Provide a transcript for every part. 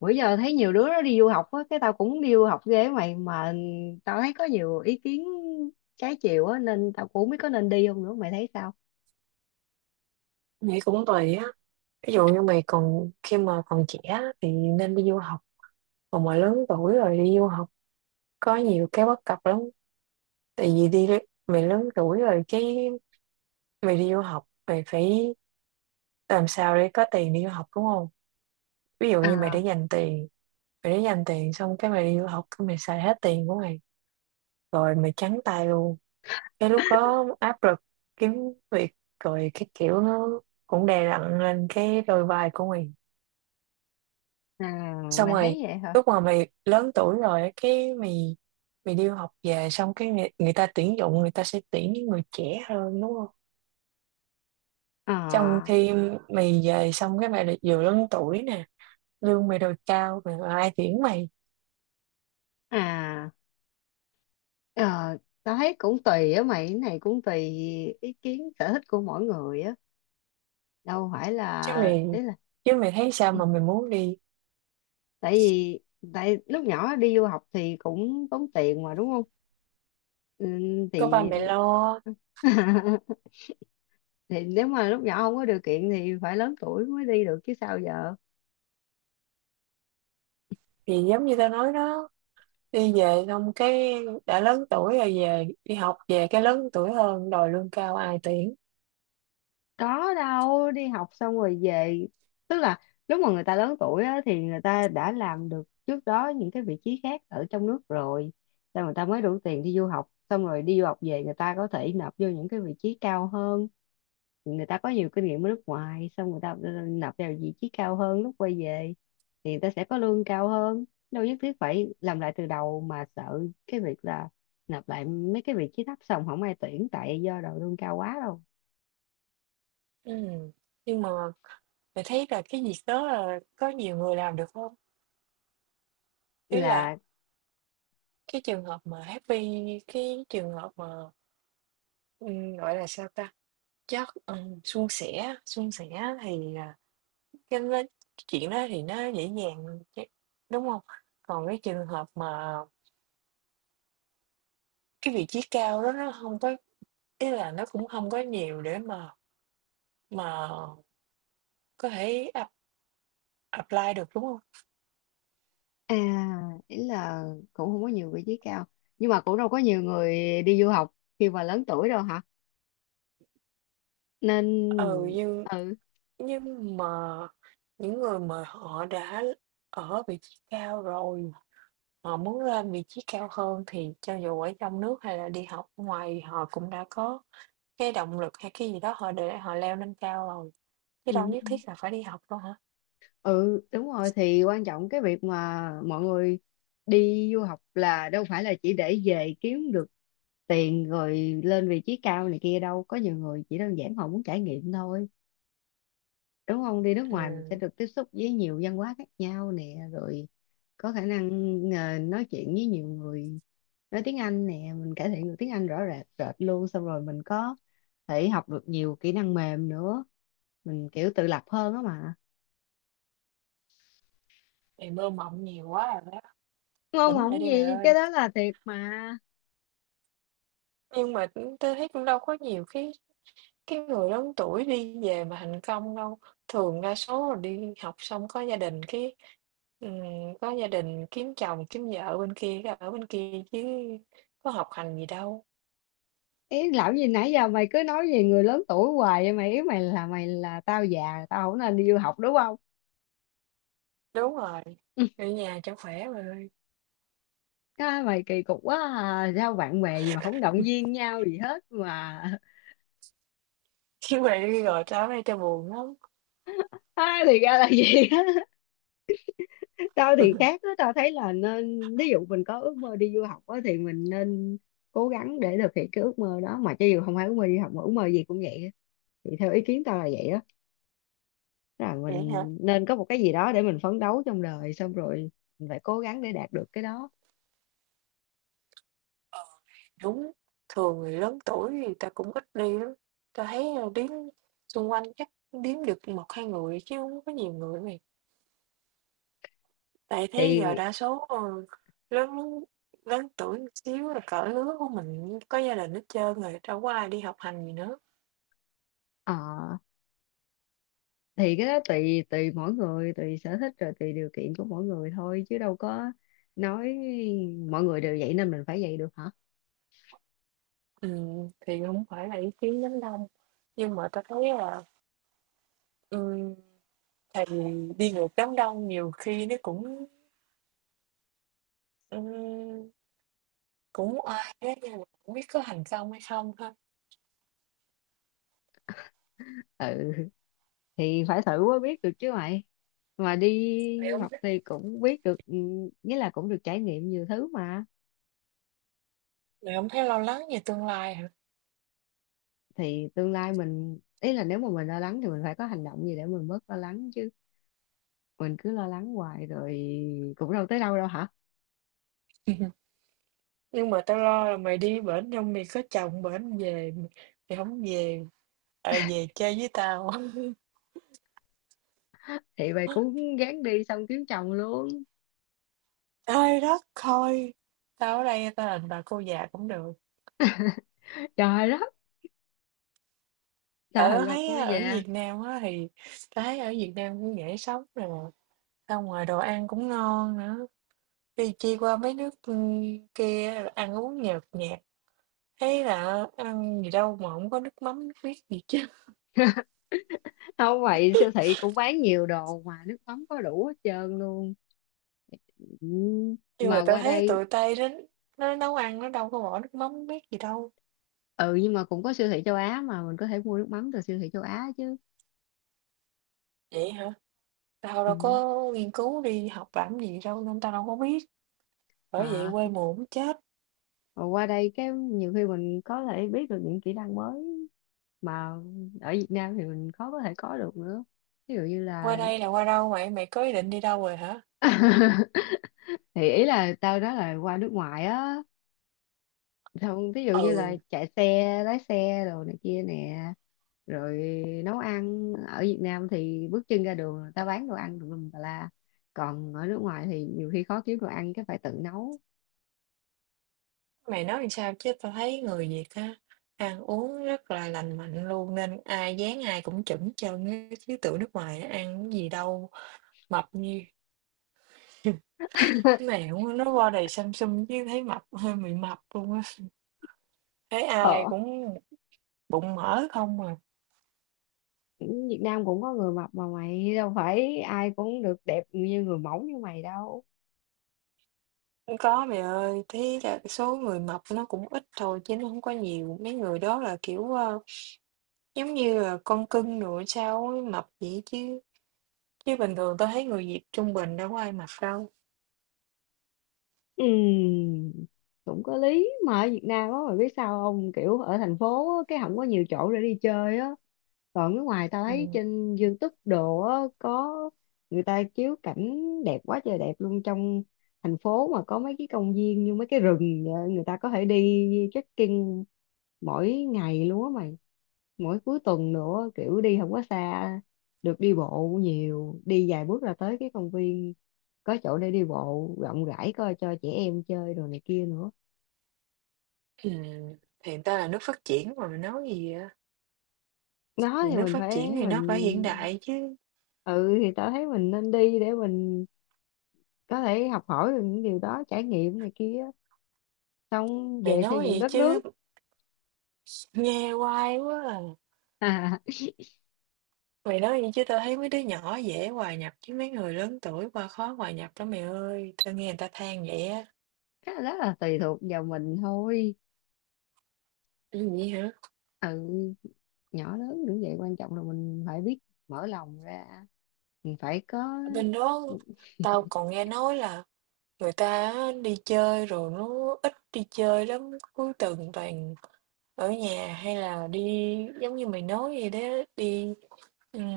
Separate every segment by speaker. Speaker 1: Bữa giờ thấy nhiều đứa nó đi du học á, cái tao cũng đi du học ghê mày. Mà tao thấy có nhiều ý kiến trái chiều á, nên tao cũng không biết có nên đi không nữa. Mày thấy sao?
Speaker 2: Nghĩ cũng tùy á. Ví dụ như mày khi mà còn trẻ á, thì nên đi du học. Còn mà lớn tuổi rồi đi du học có nhiều cái bất cập lắm. Tại vì mày lớn tuổi rồi, cái mày đi du học mày phải làm sao để có tiền đi du học, đúng không? Ví dụ như
Speaker 1: À.
Speaker 2: mày để dành tiền xong cái mày đi du học, cái mày xài hết tiền của mày rồi mày trắng tay luôn. Cái lúc đó áp lực kiếm việc rồi cái kiểu nó cũng đè nặng lên cái đôi vai của mày.
Speaker 1: À,
Speaker 2: Xong
Speaker 1: mày
Speaker 2: rồi
Speaker 1: thấy vậy hả?
Speaker 2: lúc mà mày lớn tuổi rồi á, cái mày mày đi học về xong cái người ta tuyển dụng, người ta sẽ tuyển những người trẻ hơn, đúng không? Trong
Speaker 1: À.
Speaker 2: khi mày về xong cái mày lại vừa lớn tuổi nè, lương mày đòi cao mà ai tuyển mày?
Speaker 1: À. ờ, Tao thấy cũng tùy á mày, cái này cũng tùy. Ý kiến sở thích của mỗi người á. Đâu phải
Speaker 2: chứ
Speaker 1: là
Speaker 2: mày
Speaker 1: ý là
Speaker 2: chứ mày thấy sao mà mày muốn đi?
Speaker 1: tại vì tại lúc nhỏ đi du học thì cũng tốn tiền mà đúng không? Ừ,
Speaker 2: Có ba
Speaker 1: thì
Speaker 2: mẹ lo.
Speaker 1: thì nếu mà lúc nhỏ không có điều kiện thì phải lớn tuổi mới đi được chứ sao giờ.
Speaker 2: Thì giống như tao nói đó, đi về xong cái đã lớn tuổi rồi, về đi học về cái lớn tuổi hơn, đòi lương cao ai tuyển.
Speaker 1: Có đâu, đi học xong rồi về. Tức là lúc mà người ta lớn tuổi á, thì người ta đã làm được trước đó những cái vị trí khác ở trong nước rồi, xong người ta mới đủ tiền đi du học. Xong rồi đi du học về, người ta có thể nộp vô những cái vị trí cao hơn. Người ta có nhiều kinh nghiệm ở nước ngoài, xong người ta nộp vào vị trí cao hơn lúc quay về thì người ta sẽ có lương cao hơn. Đâu nhất thiết phải làm lại từ đầu mà sợ cái việc là nộp lại mấy cái vị trí thấp xong không ai tuyển tại do đầu lương cao quá đâu.
Speaker 2: Ừm, nhưng mà mình thấy là cái việc đó là có nhiều người làm được không? Ý là
Speaker 1: Là
Speaker 2: cái trường hợp mà happy, cái trường hợp mà, gọi là, sao ta, chất suôn sẻ thì, cái nó chuyện đó thì nó dễ dàng đúng không? Còn cái trường hợp mà cái vị trí cao đó nó không có, ý là nó cũng không có nhiều để mà có thể apply được, đúng không?
Speaker 1: à, ý là cũng không có nhiều vị trí cao, nhưng mà cũng đâu có nhiều người đi du học khi mà lớn tuổi đâu hả, nên
Speaker 2: Ừ.
Speaker 1: ừ.
Speaker 2: Nhưng mà những người mà họ đã ở vị trí cao rồi, họ muốn lên vị trí cao hơn thì cho dù ở trong nước hay là đi học ở ngoài họ cũng đã có cái động lực hay cái gì đó họ để họ leo lên cao rồi, chứ
Speaker 1: Ừ.
Speaker 2: đâu nhất thiết là phải đi học đâu hả?
Speaker 1: Ừ, đúng rồi, thì quan trọng cái việc mà mọi người đi du học là đâu phải là chỉ để về kiếm được tiền rồi lên vị trí cao này kia đâu, có nhiều người chỉ đơn giản họ muốn trải nghiệm thôi, đúng không? Đi nước ngoài mình sẽ
Speaker 2: Ừm,
Speaker 1: được tiếp xúc với nhiều văn hóa khác nhau nè, rồi có khả năng nói chuyện với nhiều người, nói tiếng Anh nè, mình cải thiện được tiếng Anh rõ rệt rệt luôn. Xong rồi mình có thể học được nhiều kỹ năng mềm nữa, mình kiểu tự lập hơn á mà.
Speaker 2: Bạn mơ mộng nhiều quá rồi đó,
Speaker 1: Ngon
Speaker 2: tỉnh lại
Speaker 1: ngọng
Speaker 2: đi bạn
Speaker 1: gì, cái
Speaker 2: ơi.
Speaker 1: đó là thiệt mà.
Speaker 2: Nhưng mà, tôi thấy cũng đâu có nhiều cái người lớn tuổi đi về mà thành công đâu, thường đa số là đi học xong ừm, có gia đình kiếm chồng, kiếm vợ bên kia, cái ở bên kia chứ có học hành gì đâu.
Speaker 1: Ý lão gì nãy giờ mày cứ nói về người lớn tuổi hoài vậy mày? Ý mày là tao già tao không nên đi du học đúng không?
Speaker 2: Đúng rồi, ở nhà cho khỏe bà ơi.
Speaker 1: Cái mày kỳ cục quá à. Sao bạn bè gì mà không động viên nhau gì hết mà.
Speaker 2: Chứ mà đi rồi tới đây cho buồn lắm.
Speaker 1: À, thì ra là vậy á. Tao thì khác á, tao thấy là nên, ví dụ mình có ước mơ đi du học á thì mình nên cố gắng để thực hiện cái ước mơ đó mà, cho dù không phải ước mơ đi học mà ước mơ gì cũng vậy á. Thì theo ý kiến tao là vậy á. Tức là
Speaker 2: Vậy hả?
Speaker 1: mình nên có một cái gì đó để mình phấn đấu trong đời, xong rồi mình phải cố gắng để đạt được cái đó.
Speaker 2: Đúng, thường người lớn tuổi thì ta cũng ít đi lắm, ta thấy, đếm xung quanh chắc điếm được một hai người chứ không có nhiều người. Tại thế giờ
Speaker 1: Thì
Speaker 2: đa số, ờ, lớn lớn tuổi một xíu là cỡ lứa của mình có gia đình hết trơn rồi, đâu có ai đi học hành gì nữa.
Speaker 1: ờ, thì cái đó tùy tùy mỗi người, tùy sở thích, rồi tùy điều kiện của mỗi người thôi chứ đâu có nói mọi người đều vậy nên mình phải vậy được hả.
Speaker 2: Thì không phải là ý kiến đám đông, nhưng mà tao thấy là, ừm, tại đi ngược đám đông nhiều khi nó cũng, ừm, cũng oai á, nhưng mà hổng biết có thành công hay không ha?
Speaker 1: Ừ, thì phải thử mới biết được chứ mày. Mà đi
Speaker 2: Mày
Speaker 1: du
Speaker 2: không
Speaker 1: học
Speaker 2: thấy
Speaker 1: thì cũng biết được, ừ, nghĩa là cũng được trải nghiệm nhiều thứ mà.
Speaker 2: mày hông thấy lo lắng về tương lai hả?
Speaker 1: Thì tương lai mình, ý là nếu mà mình lo lắng thì mình phải có hành động gì để mình bớt lo lắng chứ, mình cứ lo lắng hoài rồi cũng đâu tới đâu đâu hả.
Speaker 2: Nhưng mà tao lo là mày đi bển xong mày có chồng bển về mày mày hổng về, à, về chơi với tao.
Speaker 1: Thì mày cũng gán đi xong kiếm chồng luôn.
Speaker 2: Ai đất thôi. Tao ở đây tao đành bà cô già cũng được.
Speaker 1: Trời đất, sao
Speaker 2: Tại
Speaker 1: thành
Speaker 2: tao
Speaker 1: bà
Speaker 2: thấy
Speaker 1: cô
Speaker 2: á, ở
Speaker 1: già.
Speaker 2: Việt Nam á thì tao thấy ở Việt Nam cũng dễ sống nè, xong ngoài đồ ăn cũng ngon nữa. Đi chi qua mấy nước kia rồi ăn uống nhợt nhạt, thấy là ăn gì đâu mà không có nước mắm nước miết gì chứ.
Speaker 1: Không vậy, siêu thị cũng bán nhiều đồ mà, nước mắm có đủ hết trơn luôn. Ừ,
Speaker 2: Nhưng
Speaker 1: mà
Speaker 2: mà tao
Speaker 1: qua
Speaker 2: thấy
Speaker 1: đây.
Speaker 2: tụi Tây đến, nó nấu ăn nó đâu có bỏ nước mắm nước miết gì đâu.
Speaker 1: Ừ, nhưng mà cũng có siêu thị châu Á mà, mình có thể mua nước mắm từ siêu thị châu Á chứ.
Speaker 2: Vậy hả? Tao đâu
Speaker 1: Ừ.
Speaker 2: có nghiên cứu đi học làm gì đâu nên tao đâu có biết. Bởi vậy
Speaker 1: À,
Speaker 2: quê mùa cũng chết.
Speaker 1: mà qua đây cái nhiều khi mình có thể biết được những kỹ năng mới mà ở Việt Nam thì mình khó có thể có được nữa. Ví dụ như
Speaker 2: Qua
Speaker 1: là
Speaker 2: đây là qua đâu vậy? Mày có ý định đi đâu rồi hả?
Speaker 1: thì ý là tao nói là qua nước ngoài á, không, ví dụ như là
Speaker 2: Ừ,
Speaker 1: chạy xe, lái xe đồ này kia nè, rồi nấu ăn. Ở Việt Nam thì bước chân ra đường là tao bán đồ ăn tùm lum tà la. Còn ở nước ngoài thì nhiều khi khó kiếm đồ ăn cái phải tự nấu.
Speaker 2: mày nói làm sao chứ tao thấy người Việt á, ăn uống rất là lành mạnh luôn nên ai dán ai cũng chuẩn chơn á, chứ tụi nước ngoài á, ăn cái gì đâu mập như mày cũng nó qua đây xăm xăm chứ thấy mập hơi bị mập luôn á. Thấy ai
Speaker 1: Ờ.
Speaker 2: cũng bụng mỡ không à.
Speaker 1: Việt Nam cũng có người mập mà mày, đâu phải ai cũng được đẹp như người mẫu như mày đâu.
Speaker 2: Không có mày ơi, thế là số người mập nó cũng ít thôi chứ nó không có nhiều. Mấy người đó là kiểu giống như là con cưng rồi sao ấy, mập vậy chứ. Chứ bình thường tao thấy người Việt trung bình đâu có ai mặc đâu.
Speaker 1: Ừm, cũng có lý mà, ở Việt Nam á mày biết sao không, kiểu ở thành phố á, cái không có nhiều chỗ để đi chơi á. Còn nước ngoài tao
Speaker 2: Ừ.
Speaker 1: thấy trên YouTube đồ á, có người ta chiếu cảnh đẹp quá trời đẹp luôn. Trong thành phố mà có mấy cái công viên như mấy cái rừng vậy, người ta có thể đi trekking mỗi ngày luôn á mày, mỗi cuối tuần nữa, kiểu đi không có xa, được đi bộ nhiều, đi vài bước là tới cái công viên, có chỗ để đi bộ rộng rãi coi cho trẻ em chơi đồ này kia nữa.
Speaker 2: Ừm, Hiện ta là nước phát triển mà mày nói gì vậy?
Speaker 1: Đó
Speaker 2: Thì
Speaker 1: thì
Speaker 2: nước
Speaker 1: mình
Speaker 2: phát triển
Speaker 1: phải
Speaker 2: thì nó phải hiện
Speaker 1: mình
Speaker 2: đại chứ.
Speaker 1: ừ thì tao thấy mình nên đi để mình có thể học hỏi được những điều đó, trải nghiệm này kia, xong
Speaker 2: Mày
Speaker 1: về xây
Speaker 2: nói
Speaker 1: dựng
Speaker 2: gì
Speaker 1: đất nước.
Speaker 2: chứ nghe hoài quá à.
Speaker 1: À,
Speaker 2: Mày nói gì chứ tao thấy mấy đứa nhỏ dễ hòa nhập chứ mấy người lớn tuổi qua khó hòa nhập lắm mày ơi. Tao nghe người ta than vậy á.
Speaker 1: cái đó là tùy thuộc vào mình thôi.
Speaker 2: Cái gì hả?
Speaker 1: Ừ, nhỏ lớn cũng vậy, quan trọng là mình phải biết mở lòng ra, mình phải có
Speaker 2: Ở bên đó tao còn nghe nói là người ta á, đi chơi rồi nó ít đi chơi lắm. Cuối tuần toàn ở nhà hay là đi giống như mày nói vậy đó, đi ừm,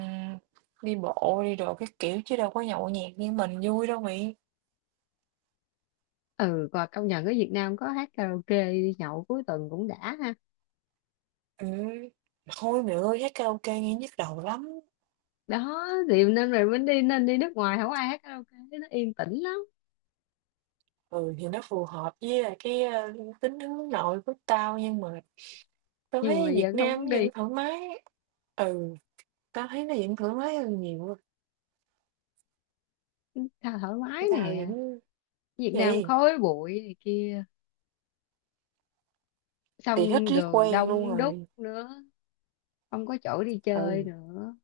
Speaker 2: đi bộ đi đồ các kiểu chứ đâu có nhậu nhẹt như mình vui đâu mày.
Speaker 1: ừ và công nhận ở Việt Nam có hát karaoke đi nhậu cuối tuần cũng đã ha.
Speaker 2: Ừ. Thôi mày ơi hát karaoke nghe nhức đầu lắm.
Speaker 1: Đó thì nên, rồi mình đi, nên đi nước ngoài không ai hát karaoke, nó yên tĩnh lắm.
Speaker 2: Ừ thì nó phù hợp với lại cái tính hướng nội của tao, nhưng mà tao
Speaker 1: Nhưng mà
Speaker 2: thấy
Speaker 1: bây giờ
Speaker 2: Việt
Speaker 1: không
Speaker 2: Nam
Speaker 1: muốn
Speaker 2: vẫn
Speaker 1: đi.
Speaker 2: thoải mái. Ừ, tao thấy nó vẫn thoải mái hơn nhiều.
Speaker 1: Tha thoải mái
Speaker 2: Tao
Speaker 1: nè,
Speaker 2: vẫn
Speaker 1: Việt Nam
Speaker 2: gì
Speaker 1: khói bụi này kia,
Speaker 2: thì hết
Speaker 1: xong
Speaker 2: riết
Speaker 1: đường
Speaker 2: quen luôn
Speaker 1: đông đúc
Speaker 2: rồi.
Speaker 1: nữa, không có chỗ đi chơi
Speaker 2: Ừ.
Speaker 1: nữa.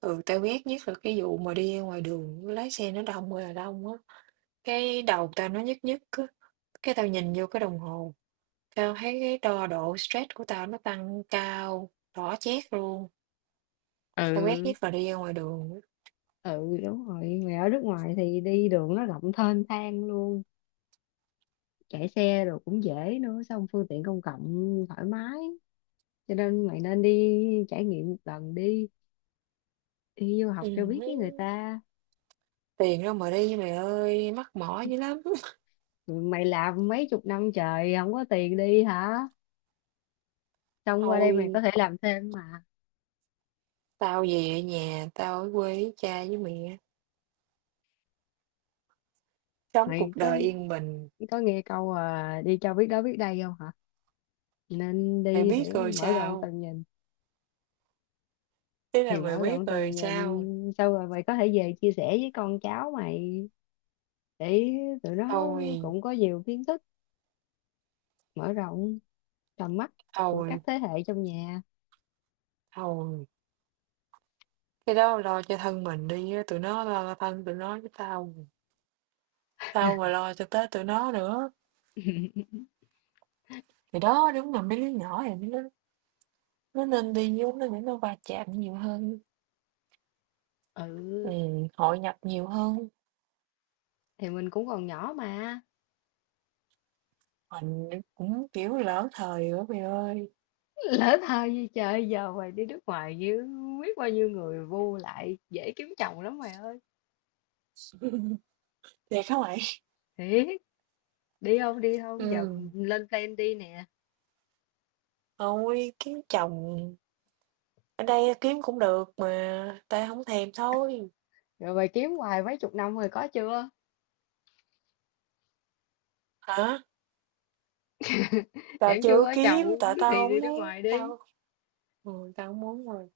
Speaker 2: Ừ tao biết, nhất là cái vụ mà đi ngoài đường lái xe nó đông ơi là đông á. Cái đầu tao nó nhức nhức á, cái tao nhìn vô cái đồng hồ, tao thấy cái đo độ stress của tao nó tăng cao, đỏ chét luôn. Tao quét
Speaker 1: Ừ.
Speaker 2: nhất là đi ra ngoài đường á.
Speaker 1: Ừ đúng rồi, mày ở nước ngoài thì đi đường nó rộng thênh thang luôn, chạy xe rồi cũng dễ nữa, xong phương tiện công cộng thoải mái, cho nên mày nên đi trải nghiệm một lần đi, đi du học
Speaker 2: Ừ.
Speaker 1: cho biết với người ta.
Speaker 2: Tiền đâu mà đi mày ơi, mắc mỏ dữ lắm.
Speaker 1: Ừ, mày làm mấy chục năm trời không có tiền đi hả, xong qua đây mày có
Speaker 2: Thôi,
Speaker 1: thể làm thêm mà.
Speaker 2: tao về nhà, tao ở quê với cha với mẹ, sống
Speaker 1: Mày
Speaker 2: cuộc đời yên bình.
Speaker 1: có nghe câu à, đi cho biết đó biết đây không hả, nên
Speaker 2: Mày
Speaker 1: đi
Speaker 2: biết
Speaker 1: để
Speaker 2: rồi
Speaker 1: mở rộng
Speaker 2: sao?
Speaker 1: tầm nhìn.
Speaker 2: Thế là
Speaker 1: Thì
Speaker 2: mày
Speaker 1: mở
Speaker 2: biết
Speaker 1: rộng tầm
Speaker 2: rồi sao?
Speaker 1: nhìn sau rồi mày có thể về chia sẻ với con cháu mày, để tụi nó
Speaker 2: Thôi,
Speaker 1: cũng có nhiều kiến thức, mở rộng tầm mắt của các
Speaker 2: thôi,
Speaker 1: thế hệ trong nhà.
Speaker 2: thôi. Cái đó lo cho thân mình đi á, tụi nó lo cho thân tụi nó với tao. Sao mà lo cho tới tụi nó nữa. Thì đó, đúng là mấy đứa nhỏ này nó nên đi vô nó để nó va chạm nhiều hơn,
Speaker 1: Ừ,
Speaker 2: hội nhập nhiều hơn.
Speaker 1: thì mình cũng còn nhỏ mà.
Speaker 2: Mình cũng, kiểu, lỡ thời nữa mày ơi.
Speaker 1: Lỡ thơ như trời giờ, mày đi nước ngoài như biết bao nhiêu người vô lại, dễ kiếm chồng lắm mày ơi.
Speaker 2: Thiệt hả mày?
Speaker 1: Thiệt. Đi không, đi không, giờ mình
Speaker 2: Ừm,
Speaker 1: lên plan đi nè.
Speaker 2: Thôi kiếm chồng ở đây kiếm cũng được mà, tao không thèm thôi.
Speaker 1: Rồi mày kiếm hoài mấy chục năm rồi có chưa?
Speaker 2: Hả? Tao
Speaker 1: Chẳng chưa
Speaker 2: chưa
Speaker 1: có
Speaker 2: kiếm
Speaker 1: chồng
Speaker 2: tại tao
Speaker 1: thì đi
Speaker 2: không
Speaker 1: nước
Speaker 2: muốn,
Speaker 1: ngoài đi.
Speaker 2: tao không muốn rồi.